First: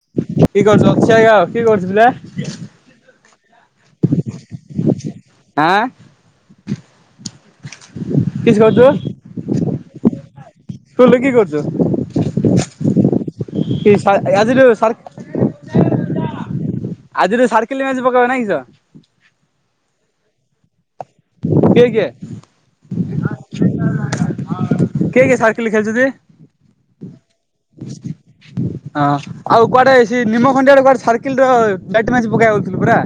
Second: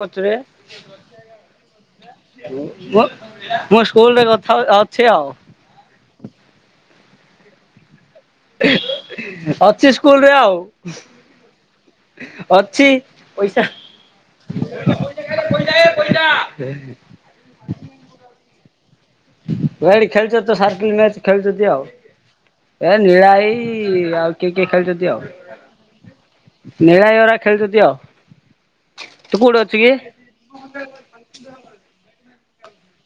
କତିରେ କି କରୁଚ ଅଛି ଆଜ୍ଞା କି କରୁଥିଲେ? ମୁଁ ମୁଁ ସ୍କୁଲ ରେ କଥା ହଉଚି ଅଛି ଆଉ। ଆଁ କିଛି କହୁଛ। ଅଛି ସ୍କୁଲ ରେ ଆଉ। ସ୍କୁଲ ରେ କି ଅଛି କରୁଛୁ? ପଇସା [unintelligible] ଆଜିରୁୁ ସାର୍କେଲ ମ୍ୟାଚ୍ ପକେଇବା ନାଇଁ କି ସାର୍। ବେଡି ଖେଳୁଚ ତ ସାରକିଲ୍ ମ୍ୟାଚ। ଖେଳୁଛନ୍ତି ଆଉ କିଏ କିଏ ଏ ନୀଳା ହେଇ ଆଉ କିଏ କିଏ ଖେଳୁଛନ୍ତି କିଏ ଆଉ। କିଏ ସାର୍କେଲ ଖେଳୁଛନ୍ତି? ନୀଳାହାଇ ଗରା ଖେଳୁଛନ୍ତି ଆଉ। ହଁ ତୁ କୋଉଠି ଆଉ ଅଛୁ କି? କୁଆଡେ ସେ ନିମ ଖଣ୍ଡଡିଆଡେ କୁଆଡେ ସାର୍କିଲ୍ ର ମେଣ୍ଟେନାନ୍ସ ପକେଇଆଇଥିଲୁ ପୁରା।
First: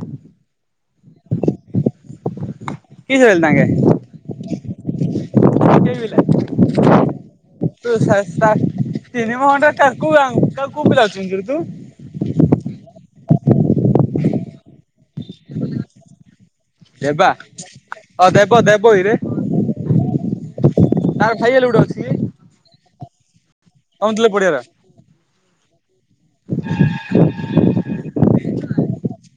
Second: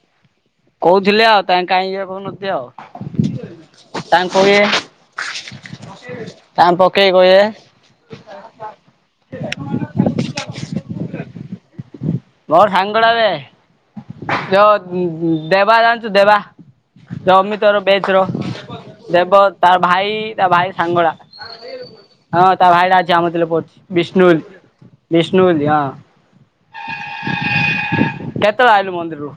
କହୁଥିଲେ ଆଉ ତାଙ୍କେ କାହିଁକି ଭଉନନ୍ତି କି ଖେଳିଲେ ତାଙ୍କେ ଆଉ। ତାଙ୍କୁ କହିଆ କେଇ ପିଲା ଆମେ ପକେଇକି କହିବା। [unintelligible] ମୋ ସାଙ୍ଗଟା ଦେ। ଯ ଦେବା ଜାଣିଚୁ ଦେବା। ଦେବା। ଯୋ ଏମିତିହର ବେଚ ର ଅ ଦେବ ଦେବ ଇରେ ଦେବ ତାର ଭାଇ ତା ଭାଇ ସାଙ୍ଗଟା ତାର ଭାଈ ହେଲେ ଗୋଟେ ଅଛି କି? ହଁ ତା ଭାଇ ରାଜା ଆମ ତିଲେ ପଡୁଚି ଅମତୁଲ ବିଷ୍ଣୁବୋଲି ପଡିଆର। ବିଷ୍ଣୁ ବୋଲି ହଁ। କେତଳ ଆଇଲୁ ମନ୍ଦିରରୁ?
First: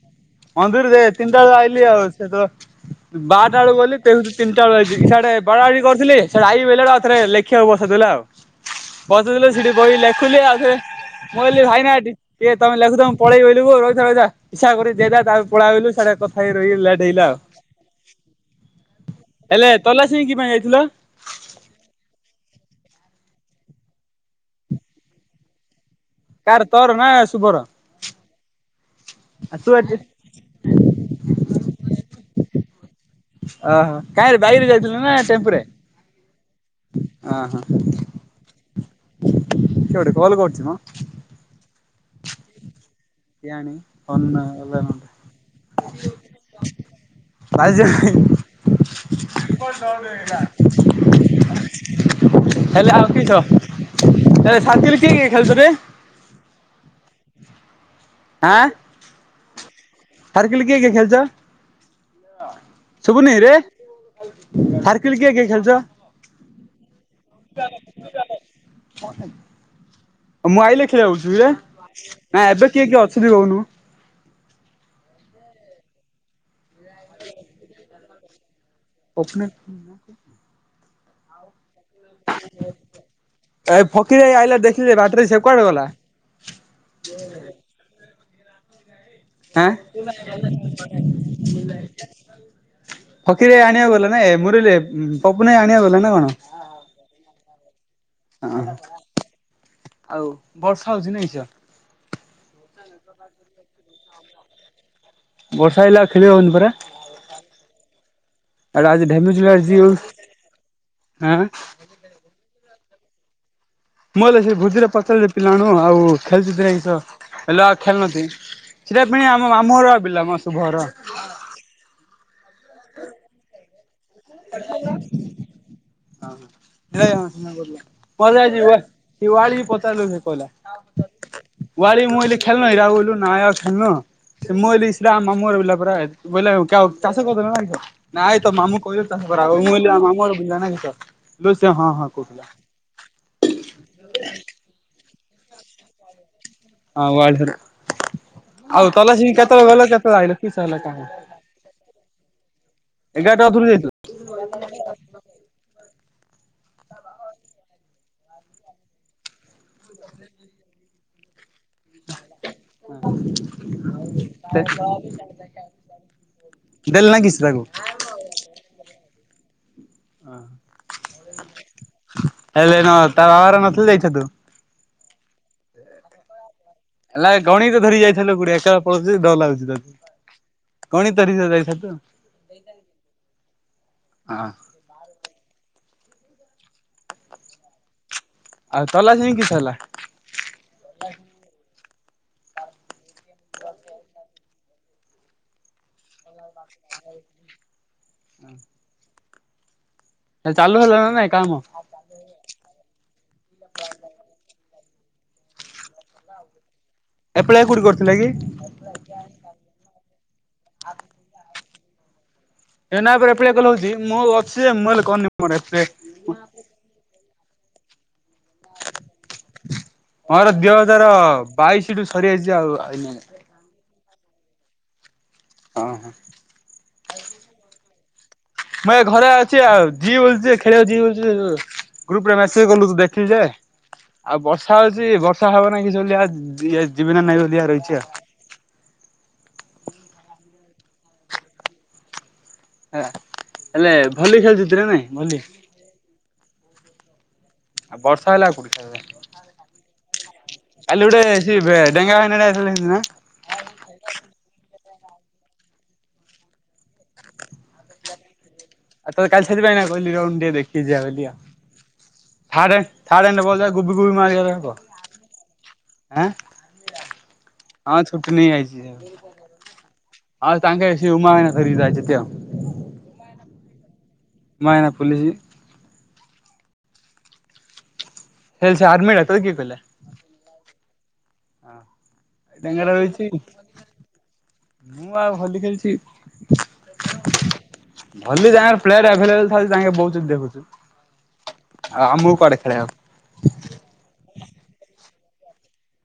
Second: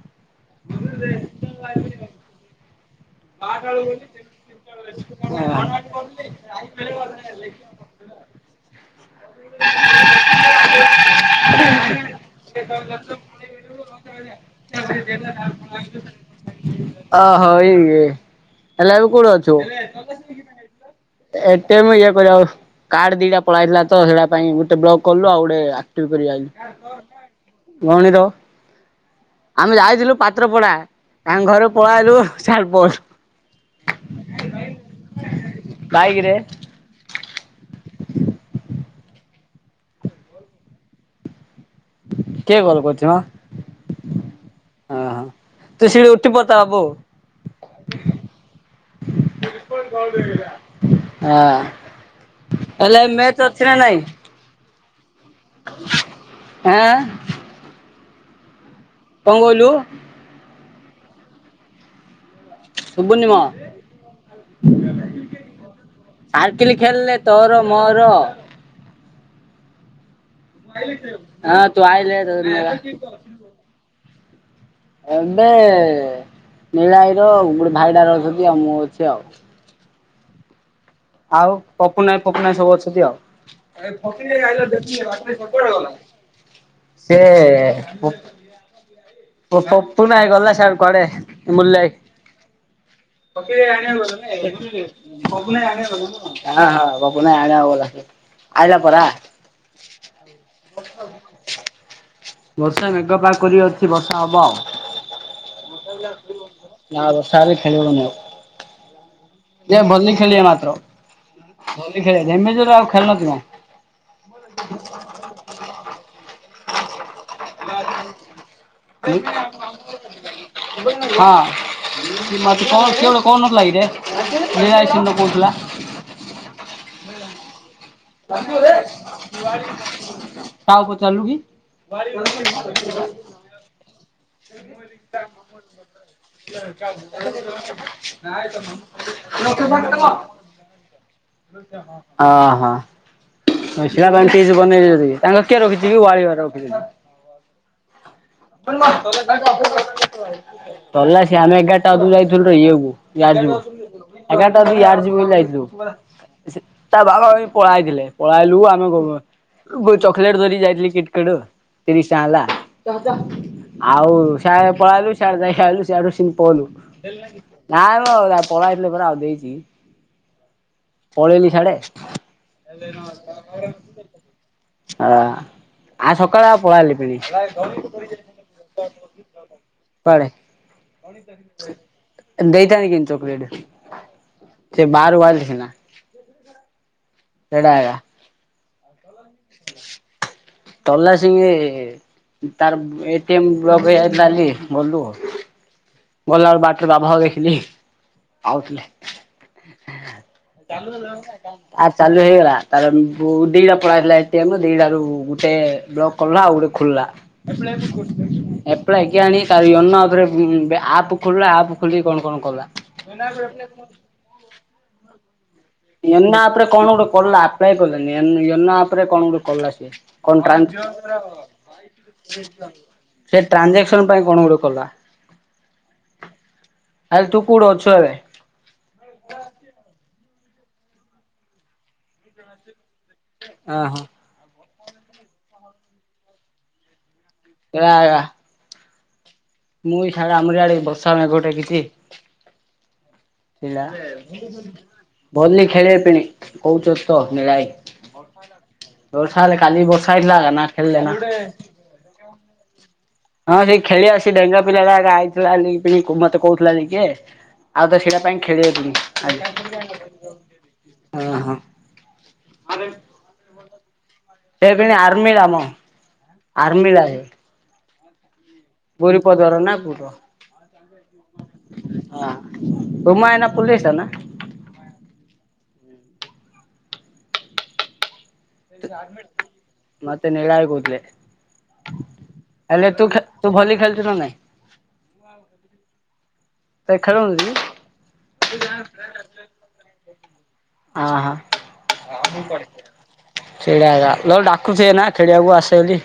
ମନ୍ଦିର ଯାଏ ତିନ ଟା ବେଳେ ଆଇଲି ଆଉ ସେତ ବାରଟା ବେଳକୁ ଗଲି ତେଲ୍ ତିନିଟା ବେଳକୁ ଆଇଚି ସିଆଡେ ବାଡା ବଡି କରିଥିଲି ସିଆଡେ ଆଇବି ବଲେଟା ଏଥିରେ ଲେଖିବାକୁ ବସେଇଦେଲେ ଆଉ। [inaudible] ବସେଇଦେଲେ ସେଠି ବଇକି ଲେଖୁଥିଲି ଆଉଥରେ ମୁଁ କହିଲି ଭାଇନା ଏଠି ଇଏ ତମେ ଲେଖୁ ଥା ମୁଁ ପଳେଇ ବୋଲିରୁ ରହିଥା ରହିଥା ହିସାବ କରି ଯେ ସେଟା ତା ପରେ ପଳେ ଆଇଲୁ ସିଆଡେ କଥା ହେଇକି ରହିଗଲି ଲେଟ୍ ହେଇଗଲା ଆଉ। ଓହୋ ଇଏ ହେଲେ ଏବେ କୋଉଠି ଅଛୁ? ହେଲେ ତଲା ସି କି ପାଇଁ ଯାଇଥିଲ? ଏଟିଏମ୍ ଇଏ କରିବାକୁ କାର୍ଡ ଦିଟା ପଳେଇଆଥିଲାତ ସେଇଟା ପାଇଁ ଗୋଟେ ବ୍ଲକ କଲୁ ଆଉ ଗୋଟେ ଆ କ୍ଟିଭି କରି କାର ତୋର ନା ଶୁଭର? ଯାଇଥିଲୁ ଭଉଣୀ ର ଆ ତୁ ଆମେ ଏଠି ଯାଇଥିଲୁ ପା ପତ୍ର ପଡ଼ା ତାଙ୍କ ଘରୁ ପଳେଇଆଇଲୁ ସିଆଡେ ବସ୍‌ ଓ ହୋ କାହିଁରେ ବାଇକ୍ ରେ ଯାଇଥିଲୁ ନା ଟେମ୍ପୁରେ ବାଇକ ରେ ଅ ହ। କିଏ ଗୋଟେ କଲ କରୁଚି ମ। କିଏ କଲ କରୁଚି ମ? କେଆଣି ଫୋନ ଏବେ ତ ସେ ଉଟି ପତା ଅଗୁକୁ। ଭାଈ ସିଏ ହେଲେ ଆଉ କିସ ହଁ ହେଲେ ଶାନ୍ତି ହେଲେ ରେ ମ୍ୟାଚ୍ ଅଛି ନା କିଏ ନାଇଁ? କିଏ ଖେଳୁଚ ରେ। ଆଁ? ଆଁ? କଣ କହିଲୁ? ସାର୍କିଲି କିଏ କେଏ ଖେଳୁଚ ଶୁବୁନି କିରେ? ସାର୍କିଲି ଖେଳଲେ ତୋର ମୋର। ମୁଁ ଆଇଲେ ଖଳୁଥୁବେ ହଁ ତୁ ଆଇଲେ ଆଁ ଏବେ କିଏ କିଏ ଅଛନ୍ତି କୋହୁନୁ? ଆ ଏବେ ନୀଳା ଭାଇର ଗୋଟେ ଭାଇଟାର ଅଛନ୍ତି ଆଉ ମୁଁ ଅଛି ଆଉ। ପଛନେ ଆଉ ପପୁନା ଆଇ ପପୁନା ଆଇ ସବୁ ଅଛନ୍ତି ଆଉ। ଏ ଫକିର ଭାଇ ଆଇଲା ଦେଖିଲି ବାଟରେ ସେ କୁଆଡେ ଗଲା? ସିଏ ପ ଓ ଆଁ ପପୁନା ଆଇ ଗଲା ସିଆଡେ କୁଆଡେ ବୁଲାଇ। ଫକିର ଭାଇ ପକେଇ ଗଲା ଆଣିବାକୁ ନା ଏ ଗଲାନି ମୁରଲି [unintelligible] ପପୁନ ଭାଇ ପପୁନା ଆଇ ଆଣିବାକୁ ଆଣିବା ନା ଗଲା କଣ? ନ ପୁନା ଆଣିବାକୁ ଗଲା ସିଏ। ଅହଁ ଆଉ ବର୍ଷା ହୋଉଚି ନାଇଁ ସିଅ ବର୍ଷା ମେଘ ପା କରିଅଛି ବର୍ଷା ହବ ଆଉ। ବର୍ଷା ହେଲେ ଆଉ ଖେଳି ହଉନି ପରା। ନା ବର୍ଷା ହେଲେ ଖେଳିହବନି ଆଉ। ଏଟା ଆଜି ଢେମୁଜୁଲାର ଯେ ଯିଉ ଆଁ? ହୋଲି ଖେଳେ ଜେମେଜର ଆଉ ଖେଳନଥିଲା। ମୁଁ ହେଲେ ସେ ଭୋଜିରେ ପଚାରିଲି ପିଲାମାନଙ୍କୁ ଆଉ ଖେଳ ଚୁଟିରେ ଇଁସ ହେଲା ଆଉ ଖେଳନତି। ସେଟା ପେଣି ଆମ ମାମୁଁଘର ବିଲା ମ ଶୁଭହର। ହଁ ସି ମତେ କଣ ସିଏ ଗୋଟେ କୋହୁନଥିଲା କିରେ [unintelligible] କୋହୁଥିଲା। ଅ ହଁ ନିଳ ଆଇ ହଁ ସେଦିନ କୋହୁଥୁଲା। ସେ କହିଲା କାହାକୁ ପଚାରିଲୁ କି? ୱାଳି ମୁଁ ଅଇଲି ଖେଳନ କିରେ ଆଉ ଅଇଲୁ ନାଇ ଆଉ ଖେଳୁନୁ। ସେ ମୁଁ କଇଲିି ସେଟା ଆମ ମାମୁଁଘର ବିଲା ପରା ଏ ବୋଇଲେ କ୍ୟାଓ ଚାଷ [unintelligible] ନା କିସ ନାଇ ତୋ ମାମୁଁ କହିଲେ ଚାଷ କରାହବ ମୁଁ କଇଲି ଆମ ମାମୁଁଘର ବିଲ ନା କିସ ଲେ ସେ ହଁ ହଁ କୋହୁଥିଲା। ହଁ। ହଁ ଏଇ ଶିଳା ଗଣତି ହେଇଚି ବନେଇଲେ ଯିଏ ତାଙ୍କ କିଏ ରଖିିଚିକି ୱାଳିଅର ହଁ ୱାଳ ହର ତଲା ସିଏ ଆଇଲ କିସ ହେଲା କାହାକୁ? ଆମେ ଏଗାରଟା ଓପକୁ ଯାଇଥିଲୁ ତ ଇଏକୁ ଏଗାରଟାଥରୁ ଯାଇଥିଲ୍ ! ! ! ! ! ! ! ! ! ! ପଳାଇଥିଲେ ପଳେଇଲୁ ଆମେ ଗ ଚକଲେଟ ଧରିକି ଯାଇଥିଲି କିଟ କାଟ୍। ତରିଶଟଙ୍କା ହେଲା। ଆଉ ସିଆଏ ପଳେଇଲୁ ସଆଏ ଦେଖଲା ବେଳୁ ସଆଡୁ ସିମପଲୁ ଦେଲେ ନା କିସ ତାକୁ? ନା ଅ ରା ପଳାଇଥିଲେ ପରା ଆଉ ଦେଇଚି ପଳେଇଲି ସ୍ୟାଡେ। ହେଲେ ନ ତା ବାହାଘର ନଥିଲେ ଯାଇଥାତୁ। ଅ ଆଉ ସକାଳେ ଆଉ ପଳାଇଲି। ନାଇ ଗଣିତ ଧରିକି ଯାଇଥାନ୍ତୁ ଗୁଡେ ଏକା ପଲେ ଡରଲାଗୁଚି ତତେ। କୁଆଡେ ଗଣିତ ଧରି ଯାଇଥାନ୍ତୁ ଦେଇଥାନ୍ତି କିନ୍ତୁ ଚକଲେଟ୍। ହଁ ସେଇ ବାର ୱାଚ ସିନା। କେଟା ଆୟା ଆଉ ତଲା ସିମି କିସ ହେଲା? ତଲା ସିଙ୍ଗି ତାର ଏ ଟି ଏମ ବ୍ଲକ ହେଇଯାଇଥିଲା ବୋଲୁ ଗଲୁ। ଗଲାଏକୁ ବାଟରେ ବାଘ ଫାଘ ଦେଖିଲି ଆଉଥୁଲେ। ଚାଲୁ ହେଲା ନା ନାଇଁ କାମ ତାର୍ ଚାଲୁ ହେଇଗଲା ତାର ବୋଉ ଦିଇଟା ପଳାହେଇଥିଲା ଏ ଟି ଏମରୁ ଦିଇଟାରୁ ଗୋଟେ ବ୍ଲକ୍ କଲା ଆଉ ଗୋଟେ ଖୋଲଲା। ଏପ୍ଲାଏ କୋଉଠି କରିଥିଲା କି? ଏ ଏଳା କିଆଣି ତା ରିଅନ୍ ନା ଆଉଥରେ ଉଁ ବେ ଆପ୍ ଖୋଲିଲା ଆପ ଖୋଲିକି କଣ କଣ କଲା। ଏବେ ନା ପରେ ଆପଲାଇ କଲେ ହୋଉଚି ମୋ ଅଛି ଯେ ମୁଁ ହେଲେ କରନି ମୋର ଆପଲାଏ। ୟନାପରେ କଣ ଗୋଟେ କିଲ ଆପ୍ଲାଏ କଲାନିନା ୟନା ଆପ [unintelligible] କଣ ଗୋଟେ କଲାସେ ମୋର ଦି ହଜାର ବାଇଶି ଠୁ ସରିଯାଇଛି ଆଉ [unintelligible] ଆଇନି ସେ ଟ୍ରାଞଜାକ୍ସନ ପାଇଁ କଣ ଗୁଡେ କଲା। ହଁ, ହଁ। ଆାଲେ ତୁ କୋଉଠୁ ଅଛୁ ଏବେ? ମୁଁ ଏ ଘରେ ଅଛି ଆଉ, ଯିଏ ବ ଖେଳିବାକୁ ଯିଏ ବ ଗ୍ରୁପ୍ ରେ ମସେଜ କଲୁ ଠିକ ଯେ ଅହଁ। ଆଉ ବର୍ଷା ହଉଛି, ବର୍ଷା ହବ ନାାଇଁ କିଆ ଯିବ ନା ନାଇଁ [unintelligible] ରହିଛି ମୁଁଇ [unintelligible] ଆମରି ଆଡେ ବର୍ଷା ଆେ ଗୋଟେ କିଛି ହେଲା ଥିଲା ହେଲେ ଭଲି ଖେଳୁଛନ୍ତି ନା ନାଇଁ ଭଲି ଖେଳିବା ପିଣି। କହୁଛ ତ ହିଳାଇ। ଆଉ ବର୍ଷା ହେଲା ଆଉ କୋଉଠି ଖେଳ ବର୍ଷା ହେଲେ କାଲି ବର୍ଷା ହେଇଥିଲା ନା କାଲି ଖେଳିଲେ ନା ଗୋଟେ ସେ ଡେଙ୍ଗା ଭାଇ [unintelligible] ହଁ ସେଇ ଖେଳି ଆସି ଡେଙ୍ଗା ପିଲାଟା ଆଇଥିଲା ପା ମତେ କହୁଥିଲା କିଏ। ଆଉ ତ ସେଇଟା ପାଇଁ ଖେଳି [unintelligible] ଆଉ ତ କାଲି ସେଥିପାଇଁ କହିଲି ବୋଉ କୁ ଦେଖିକି ଯିବା ପାଇଁ ବୋଲି ହଁ ରେ ସାର୍ ଏଇନା କହୁଥିଲା ବୁବୁ କୁ ମାରିବା ପାଇଁ [unintelligible] ଆରମ୍ଭିଲା ରେ ହଁ ଛୁଟି ନେଇ ଆଇଛି ନା କୋଉଠର। ହଁ ହଁ [unintelligible] ତୁମ ମା ୟେନା ଫୁଲେଇସନା ମା ଏଇନା ଫୁଲିଇସି ହେ ସେ ଆର୍ମି ଟା ତତେ କିଏ କହିଲା? ମତେ ନିଳା ଭାଇ କହୁଥିଲେ। ଡେଙ୍ଗାରେ ହେଲେ ତୁ ରହିଛି ଖେ ତୁ ଭଲି ଖେଳୁଛୁ ନା ନାଇଁ ମୁଁ ଆଉ ଭଲି ଖେଳିଛି। ତ ଖେଳୁନୁ କି? ଭଲି ଯାହା ହଉ ପ୍ଲେୟାର ଆଭେଲେବଲ୍ ଥାଉ ତାଙ୍କେ ବହୁ [unintelligible] ହଁ ହଁ ଆଉ ଆମକୁ କୁଆଡେ ଖେଳେଇବ ସେଇଟା ଏକା ନ ହେଲେ ଡାକୁଥିବେନା ଖେଳିଆକୁ ଆସିବାକୁ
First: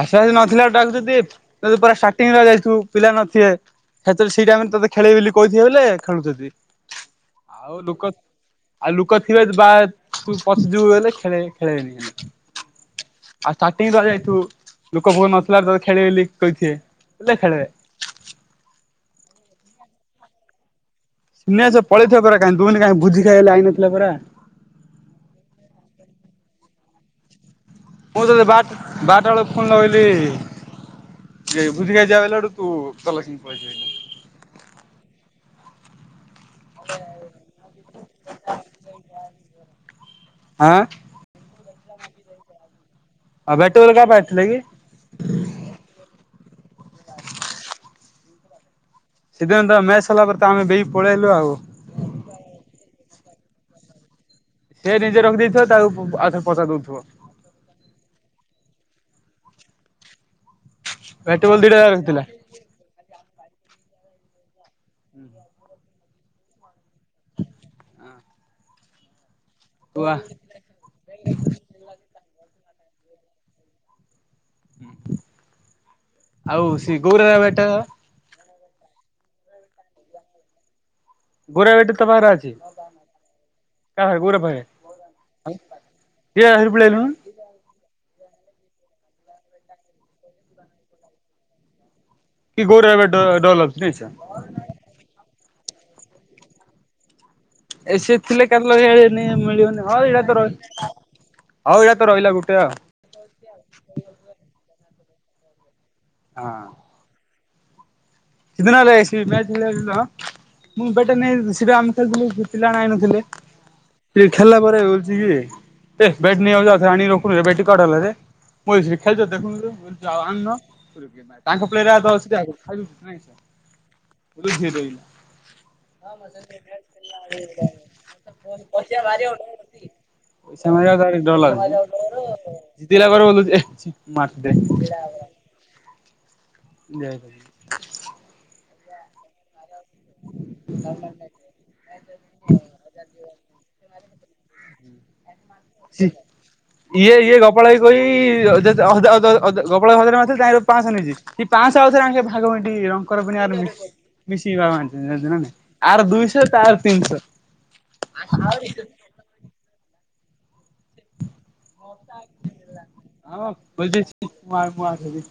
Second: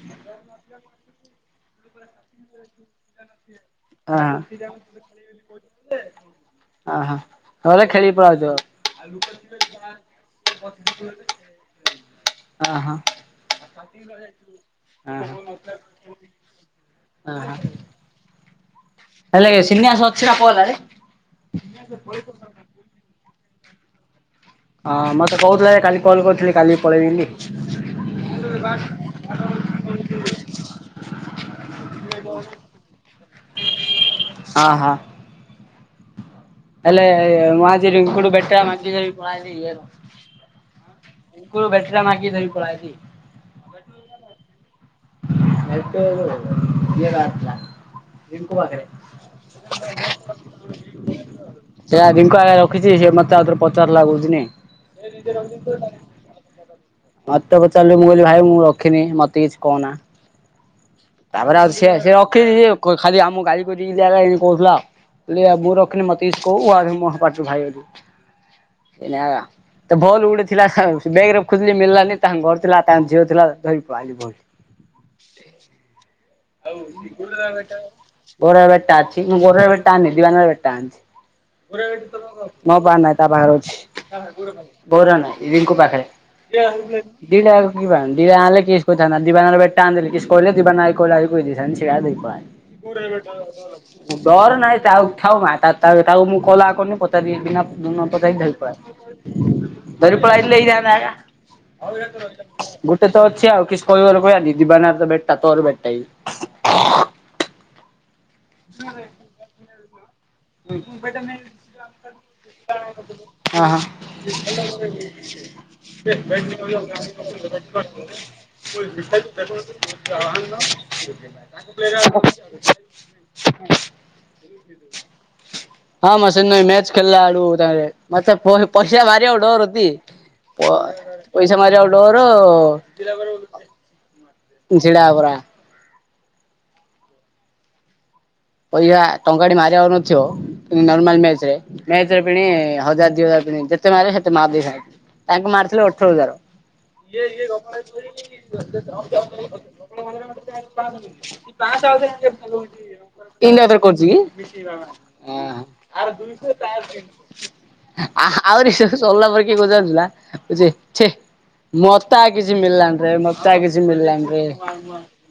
ଆସେ ଆସି ନଥିଲା ଡାକୁ ଯଦି ଯଦି ପୁରା ଷ୍ଟାଟିଙ୍ଗ୍ ରୁ ଯାଇଥିବୁ ପିଲା ନଥିବେ। ସେତେବେଳେ ସେଇ ଟାଇମରେ ତୋତେ ହୁଁ ଖେଳେଇବି ବୋଲି କହିଥିବେ ବୋଲେ ହୁଁ ଖେଳୁଛନ୍ତି ହୁଁ। ଆଉ ଲୁକୋ ଆଉ ଲୁକୋ ଥିବେ ବା ତୁ ପସିଯିବୁ ହେଲେ ଖେଳେ ଖେଳିବନି ବୋଲି ହଁ ହଁ। ଆଉ ଷ୍ଟାଟିଙ୍ଗ୍ ରୁ ଯାଇଥିବୁ ଲୁକୋ ଫୁକ ବହୁତ ନଥିଲା ରୁ ଖେଳଉଥିବେ କହୁଥିବେ ହେଲେ ସିନ୍ୟାସ ଅଛିି ପହଲାରେ ସିନି ଭାଇ ପଳେଇଥିବ ପୁରା [unintelligible] ହଁ ମତେ କହୁଥିଲା ଯେ କାଲି କଲ୍ କରୁଥିଲା କାଲି ପଳେଇବି ମୁଁ ତେ ବାଟ ବାରଟା ବେଳକୁ ଫୁନ୍ ଲଗେଇଲି [unintelligible] ହଁ ହଁ। ହେଲେ ମୁଁ ଆଜି ରିଙ୍କୁଡ ବେଟା ମାଝି ସାହିକୁ ପଲେଇଆଇଲି। ଆଁ [unintelligible] ବେଟା ଟା ଧରି ମାଗି ପଲେଇଆଇଲି ଆଉ ଭେଟୁଲ ହେରିକା କଣ ପାଇଁ ଆଇଥିଲେ କି? [unintelligible] ସିଦ୍ଧାନ୍ତ ମେସ୍ସ୍ ହେଲା ପରେ ତ ଆମେ ବି ପଳେଇଆଇଲୁ ଆଉ ସେଇଆ ଭିଙ୍କୁ ଭାଇ ରଖିଛିି ସେ ମତେ ଆଉଥରେ ପଚାରିଲା କହୁଛନି। ସେ ନିଜେ ରଖିଦେଇଥିବ ତାକୁ ଆ ଥରେ ପଚାରିଦଉଥିବ। ମତେ ପଚାରିଲେ ମୁଁ କହିଲି ଭାଇ ମୁଁ ରଖିନି ମତେ କିଛି କହନା। ବ୍ୟାଟବଲ ତାପରେ ଆଉ ଦିଟା ସେ ସେ ରଖିଥିଲା। ରଖିସି ସେ ଖାଲି ଆମ କୁ ଗାଲିକରୁଥିଲା ଆଗମ କୁ କହୁଥିଲା। ମତେ କିଛି କହୁ ଏଆଡେ ମୋ ପାଟିରୁ ବାହାରି ଗଲା ତ ୱା ବଳ ଗୁଟେ ଥିଲା ବେଗେ ରେ ଖୁଜିଲି ମିଳିଲାନି ତାଙ୍କ ଘରେ ଥିଲା ତାଙ୍କ ଝିଅ ଥିଲା ଧରିକି ପଲେଇ ଆଇଲି [unintelligible] ଆଉ ସେ ଗୌରାର [unintelligible] ଗୌରା [unintelligible] ଗୌରା ବ୍ୟାଟ ତୋ ପାଖରେ ଅଛି ମୋ ପାଖରେ ନାଇଁ ତାପାଖରେ ଅଛି। କା ପାଖରେ ଗୌରା ପାଖରେ ଗୌରାର ନାଇଁ ରିଙ୍କୁ କିଏ ପାଖରେ। ଧରି ପଳେଇ ଆଇଲୁଣୁ [unintelligible] [unintelligible] କି ଗୌରା ବେଡ [unintelligible] ଡର ନାଇଁ ତାଉ ଥାଉ ମା ତାଉ ମୁଁ କଲା କରି ପଚାରି ବିନା ତୁ ଏ ନ ସେ ପଚାରି ଥିଲେ ଧରି କାଲି ପଳାଇ ମିଳିବନି ହଁ ଧରି ଏଇଟା ତ ରହି ପଳାଇଆଇଲେ ହେଇଥାନ୍ତା ଏଇନା ହଉ ଏଇଟା ତ ରହିଲା ଗୋଟେ ଆଉ ଗୁଟେ ତ ଅଛି ଆଉ କିସି କହିବାର କହିବା ଯିବାନାର ତ ବେଟା ତୋର ବେଟା ଏ ହଁ। [unintelligible] [unintelligible] ଅ ହଁ ସେ ବେଟ ନେଇଜାଉଚୁ ଆଣିକି ରଖୁନୁରେ ବେଟଟି କୁଆଡେ ଗଲାରେ। [unintelligible] ହ [unintelligible] ହ ହଁ ମ ସେମି ମ୍ୟାଚ ଖେଲଲା ବେଳକୁ ମତେ ପସିଆ ଭାରି ଡରୁଚି। ପଇସା ମାରିବାକୁ [unintelligible] ମାର। [unintelligible] [unintelligible] ପଇସା ଟଙ୍କାଟେ ମାରିବା [unintelligible] [unintelligible] ନର୍ମାଲ ମ୍ୟାଚରେ ମ୍ୟାଚରେ ପୁଣି ହଜାର ଦିହଜାର [unintelligible] ତାଙ୍କୁ ମାରଥିଲେ ଛି। ଅଠରଜାର। ଇଏ ଇଏ ଗପାଳ କହି ଗୋପଳ ହଜାରେ [unintelligible] ପାଞ୍ଚଶହ ନେଇଚି। ପାଁଶହ ଆଉ ଥରେ ଆଣିକି ଭାଗ ବାଣ୍ଟି ରଙ୍କର [unintelligible] ପୁନିଆର ଆର ମିଶି ମିଶିକି ଦୁଇଶହ ଭାଗ ତାର ବାଣ୍ଟିଛନ୍ତି ଜାଣିଚୁ ନା ନାଇଁ ଆର ତାର ଦୁଇଶହ ତିନିଶହ। [inaudible] ଆ ଆଉରି ସରିଲା ପରେ କିଏ ପଚାରୁଥିଲା ଯେ ଛେ ମତେ ଆ କିଛି ମିଳିଲାନି ରେ ହଁ ମତେ ଆ କିଛି ବୁଝିଛି ମଳିଲାନରେ। ମୁଁ ମୁଁ ଆର ଦେବି।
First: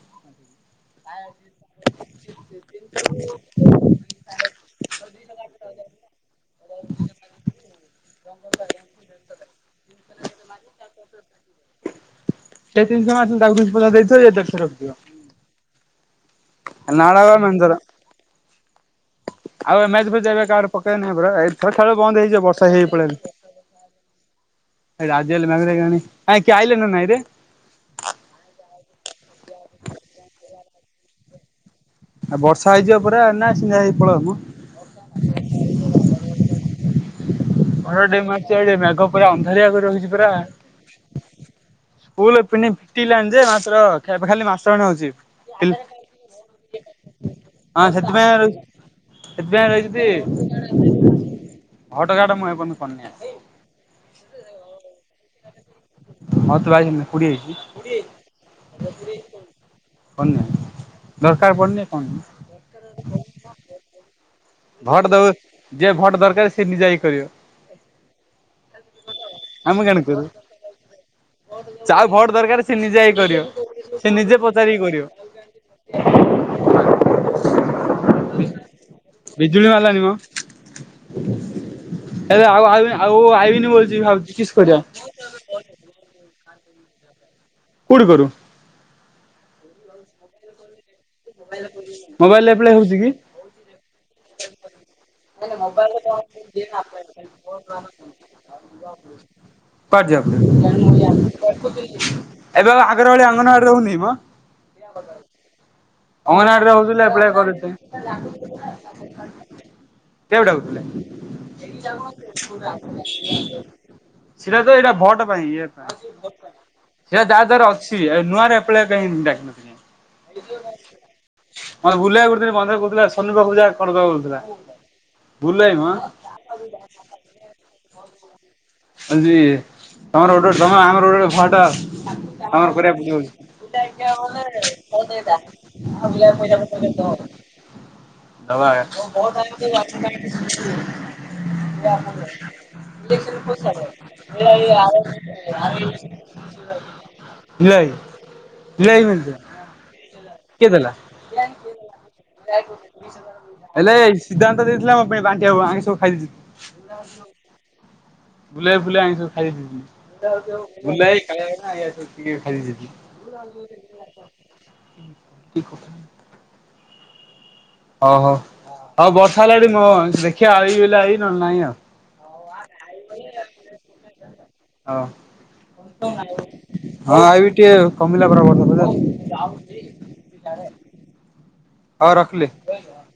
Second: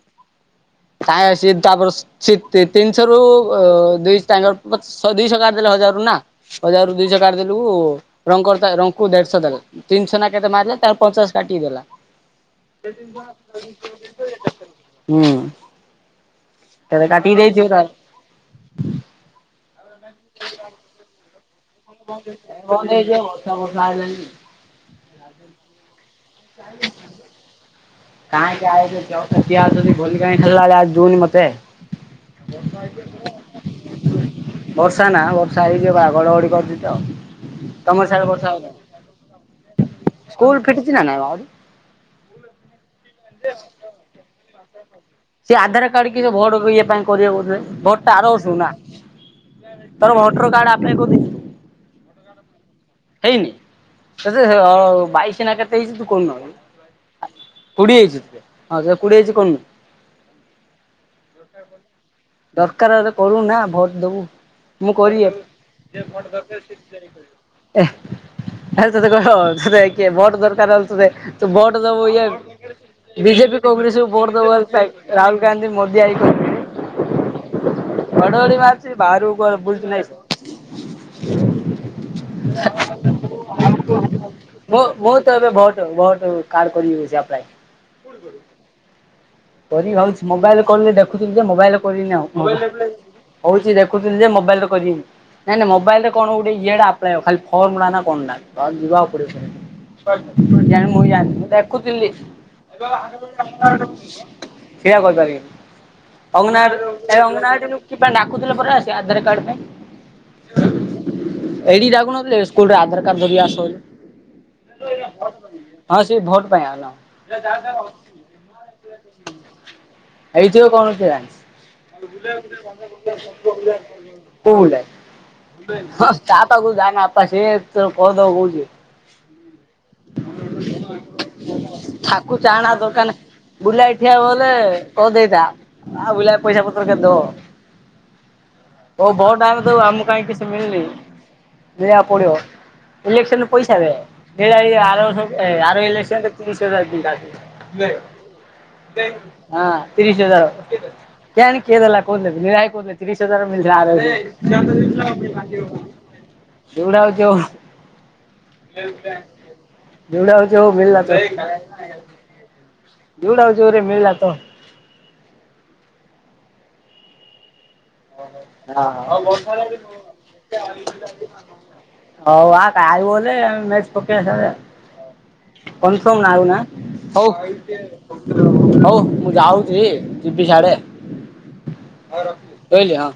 ସାଏଁ ସିଏ ତାପର ସି ସିଏ ତି ତିନିଶରୁ ଅ ଦୁଇ ତାଙ୍କର ବ୍ ଶ ଦୁଇଶହ କାଟି ଦେଲେ ହଜାରରୁ ନା। ହଜାର ରୁ ଦୁଇଶହ କାଢି ଦେଲୁ ରଙ୍ଗର ର ତା ଦେଢଶହ ଦେଲା ତିନିଶହ ନା କେତେ ମାରିଲେ ତାର ପଚାଶ କାଟିକି ଦଲା ସେ ତିନିଶହ ମାରିଥିଲେ ତାକୁ ଦୁଇଶହ ପଚାଶ ଦେଇଥିବ ଇଏ ଦେଢ଼ଶହ ରଖିଥିବ। ହୁଁ। କେବେ କାଟିକି ନାଳଗ ଦେଇଥିବ ମେନ୍ଳର ତାର ଆଉ ଏ ମେଜ ଫେର୍ କାଡ ପକେଇନି ପରା। ଖେଳ ଖେଳ ବନ୍ଦ ହେଇଯିବ ବର୍ଷା ବନ୍ଦ ହେଇ ପଳେଇ। ହେଇଯିବ ଲେ ବର୍ଷା ବର୍ଷା ଆଇଲାଣି। ଏଇ ରାଜ୍ୟଲେ ମ୍ୟାଚ ରେ କେୟାଣି ଆ କିଏ ଆଇଲ ନା ନାଇଁରେ। କାଇଁ କେ ଆଇଚି [unintelligible] କିଏ ଆସୁଚି ଭଲି କାଇଁ ଖେଳିଲା ଭଳିଆ ଜୁଉନି ମତେ। ଆଉ ବର୍ଷା ହେଇଯିବ ପୁରା ନା ସିନ୍ଧା ହେଇ ପଳେଇବ ମ। ବର୍ଷା ନା ବର୍ଷା ହେଇଯିବ ବା ଗଡ଼ଗଡ଼ି କରୁଚି ତ। ଘଡ଼ ଘଡ଼ି ତମର ଟେ ସାଡେ ବର୍ଷା ମାରୁଚି ହଉନି ଆଟେ ମେଘ ପୁରା ଅନ୍ଧାରଆ କରି ରଖଚି ପରା। ସ୍କୁଲ ଫିଟିଛି ନା ନାଇଁ ଆହୁରି? ସ୍କୁଲ ପିନି ଫିଟିଲାଣି ଯେ ମାସର ଖିଆ ପି ଖାଲି ମାସଣ ହଉଚି। ସିଏ ଆଧାର କାର୍ଡ କି ସେ ଭୋଟ ଇଏ ପାଇଁ କରିବ ବଧେ ହଁ ଭୋଟ ଟା ସେଥିପାଇଁ ଆର ବରଷୁ ରହି କୁ ନା। ସେଥିପାଇଁ ତୋର ଭୋଟର କାର୍ଡ ଆପ୍ଲାଏ କରି ଦେଇଚୁ। ଭୋଟ କାର୍ଡ ମୁ ଏପନ୍ତ କରିନି ହା। [unintelligible] ବାଇଶ ନା କେ ତେଇସି ତୁ କରୁନୁ ଆବେ ହଁ ତୁ ଭାଇ କୋଡିଏ ହେଇଛି। କୋଡିଏ ହେଇଚି ହଁ କୋଡିଏ ହେଇଚି କରିନୁ। କରିନେଇ ଦରକାର ପଡ଼ନି କରିନେଇ। ଦରକାର କରୁନା ଭୋଟ ଦବୁ ମୁଁ ଭୋଟ କରି ଦଉ ଯିଏ ଭୋଟ ଦରକାର ସେ ନିଜେ ହେଇ କରିବ। ଏ ଆ ତେତେ କହିବ ତତେ ଆମେ କାଣ କିଏ କରୁ ବଟ ଦରକାର ହେଲେ ତତେ ତୁ ବଟ ଦେବୁ ଯାହାକୁ ଇଏ ଭୋଟ ଦରକାର ସେ ନିଜେ ହେଇ କରିବ ବିଜେପି କଂଗ୍ରେସ କୁ ସେ ଭୋଟ ନିଜେ ଦବା ପଚାରିକି କରିବ। [unintelligible] ରାହୁଲ ଗାନ୍ଧୀ ମୋଦି ଆଇ ଘଡ଼ଘଡ଼ି ମାର ବିଜୁଳି ମାରିଲାଣି ମ। ଏରେ ଆଉ ଆ ଆଉ ଆଇବିନି ବୋଲିଛି ଭାବୁଛି କିସ୍ ମୁଁ କରିବା। ମୁଁ ତ ଏବେ ଭ ଭୋଟ କାର୍ଡ଼ କରିବି [unintelligible] ଆପ୍ଲାଏ। କୋଉଠି କରିବୁ। କରି ହଉଛି ମୋବାଇଲରେ କରିଲେ ଦେଖ ଦେଖୁଥିଲୁ ଯେ ମୋବାଇଲରେ କରିବିନି ଆଉ ମୋବାଇଲରେ ଆପ୍ଲାଏ ହଉଛି କି? ହଉଛି ଦେଖୁଥିଲି ଯେ ମୋବାଇଲରେ କରିବିନି। ନାଇ ନାଇ ମୋବାଇଲରେ କଣ ଗୋଟେ ଇଏଟା ଆପ୍ଲାଏ ହବ ଖାଲି ଫର୍ମ ଟାନା କଣ ଟା ଯିବାକୁ ପଡିବ। କୁଆଡେ ଯିବାକୁ ପଡିବ ଜାଣି ମୁବି ଯାନିନି ମୁଁ ଦେଖୁଥିଲି ଏବେ ଆଉ ଆଗର ଭଳି ଅଙ୍ଗନବାଡିରେ ହଉନି ମ ସେଇଆ କରିପାରିବି। ଅଙ୍ଗନବାଡିରେ ଅଙ୍ଗନାଆଡିରୁ ହଉଥିଲେ ଆପ୍ଲାଏ କରୁଛେ। ଅଙ୍ଗନାଆଡିରୁ କି ପାଇଁ ଡାକୁଥିଲେ ପରା ସେ ଆଧାର କାର୍ଡ ପାଇଁ। କେଆକୁ ଡାକୁୁଥିଲେ? ଏଇଠି ଡାକୁନଥିଲେ ସ୍କୁଲରେ ଆଧାର କାର୍ଡ ଧରିକି ଆସ ବୋଲି ସେଟା ତ ଏଇଟା ଭଟ ପାଇଁ ଇଏଟା ହଁ ସେ ଭୋଟ ପାଇଁ ଆଉ ନା ସେଟା ଯାହା ଦେହରେ ଅଛି ନୂଆରେ କୋଲିଆ ପାଇଁ ଡାକିନଥିଲେ। ଏଇଥିବ କଣ କିଏ ଜାଣିଛି ମ ବୁଲିଆ କରୁଥିଲି ବନ୍ଧରେ କୁହୁଥିଲା ସୋନି ପାଖକୁ ଯା କରିଦବ କହୁଥିଲା। ବୁଲୁ ଭାଇ ମ। ତାପାକୁ ଯାଆନା ଆପ ସେ ତ କରିଦବ କଉଛି। ଆଜି ତମର ଗୋଟେ ଗୋଟେ ତାକୁ ଦମ୍ ଚାହାଣା ଦୋକାନ ଆମର ବୁଲାଇ ଗୋଟେ ଠିଆ ହବ ବୋଲେ ଗୋଟେ କହିଦେଇଥା। ଫଟ ତମର ଆଉ ବୁଲାଇ ପଇସା କରିବା ପତ୍ର କେତେ ଦବ? ହଁ ସେଇଟା ଆ ଓ ଭୋଟ ବୁଲା ଆମେ ଦବୁ ଆମକୁ କାହିଁ ପଇସା କିଛି ମିଳୁନି। ପତର କିଛି ମିଳିବାକୁ ଦବ। ପଡିବ। ଦବା ଇଲେକ୍ସନ [unintelligible] ପଇସା ବେ ଏଇ ଆର ବର୍ଷ ଏ ଆର ଇଲେକ୍ସନରେ ତିରିଶ ହଜାର ଦେଇଥିଲା। [unintelligible] ଠିଆ ହେଇ ମିଳିଥିଲା? ହଁ ତିରିଶ କିଏ ହଜାର। ଦେଲା କେଜାଣି କିଏ ଦେଲା କହୁଥିଲେ ନୀଳା ଭାଈ କହୁଥିଲେ ତିରିଶ ହଜାର ମିଲିଥିଲା ହେଲେ ଆର ସିଦ୍ଧାନ୍ତ ଦେଇଥିଲା ମୋ ପାଇଁ ବାଣ୍ଟି ହବ ଆଣି ସବୁ ଖାଇଦେଇଛି ସେଗୁଡା ହଉଛି [unintelligible] ବୁଲୁ ଭାଇ ଫୁଲୁ ଭାଇ ଆମେ ଯୋଉଟା ହଉଛି ସବୁ ହଉ ଖାଇଦେଇଥିଲୁ ମିଳିଲା ତ। [unintelligible] ବୁଲୁ ଭାଈ କାଳିଆ ଭାଇନା [unintelligible] ଦଉଡ଼ାଉ ଯୋରେ ମିଳିଲା ତ। କି କଥା ହଉ ହଉ ବର୍ଷା ହେଲାଣି ମ ଦେଖିବା ଆଇବି ବୋଲେ ଆଇବି ନହେଲେ ନାହିଁ ଆଉ [unintelligible] ହଉ ଆ କାଇ ବୋଲେ ମ୍ୟାଚ୍ ପକେଇବା ସିଆଡେ ହଉ। ଆଉ। କନଫର୍ମ ନାଉ ନା ହଁ ଆଇବି ଟିକେ କମିଲା ପରା ହଉ ବର୍ଷା ହଉ ମୁଁ ଯାଉଛି ଯିବି ଫର୍ଷା। ସାଡେ। ହୋଉ ରଖିଲି। ରହିଲି ହଁ।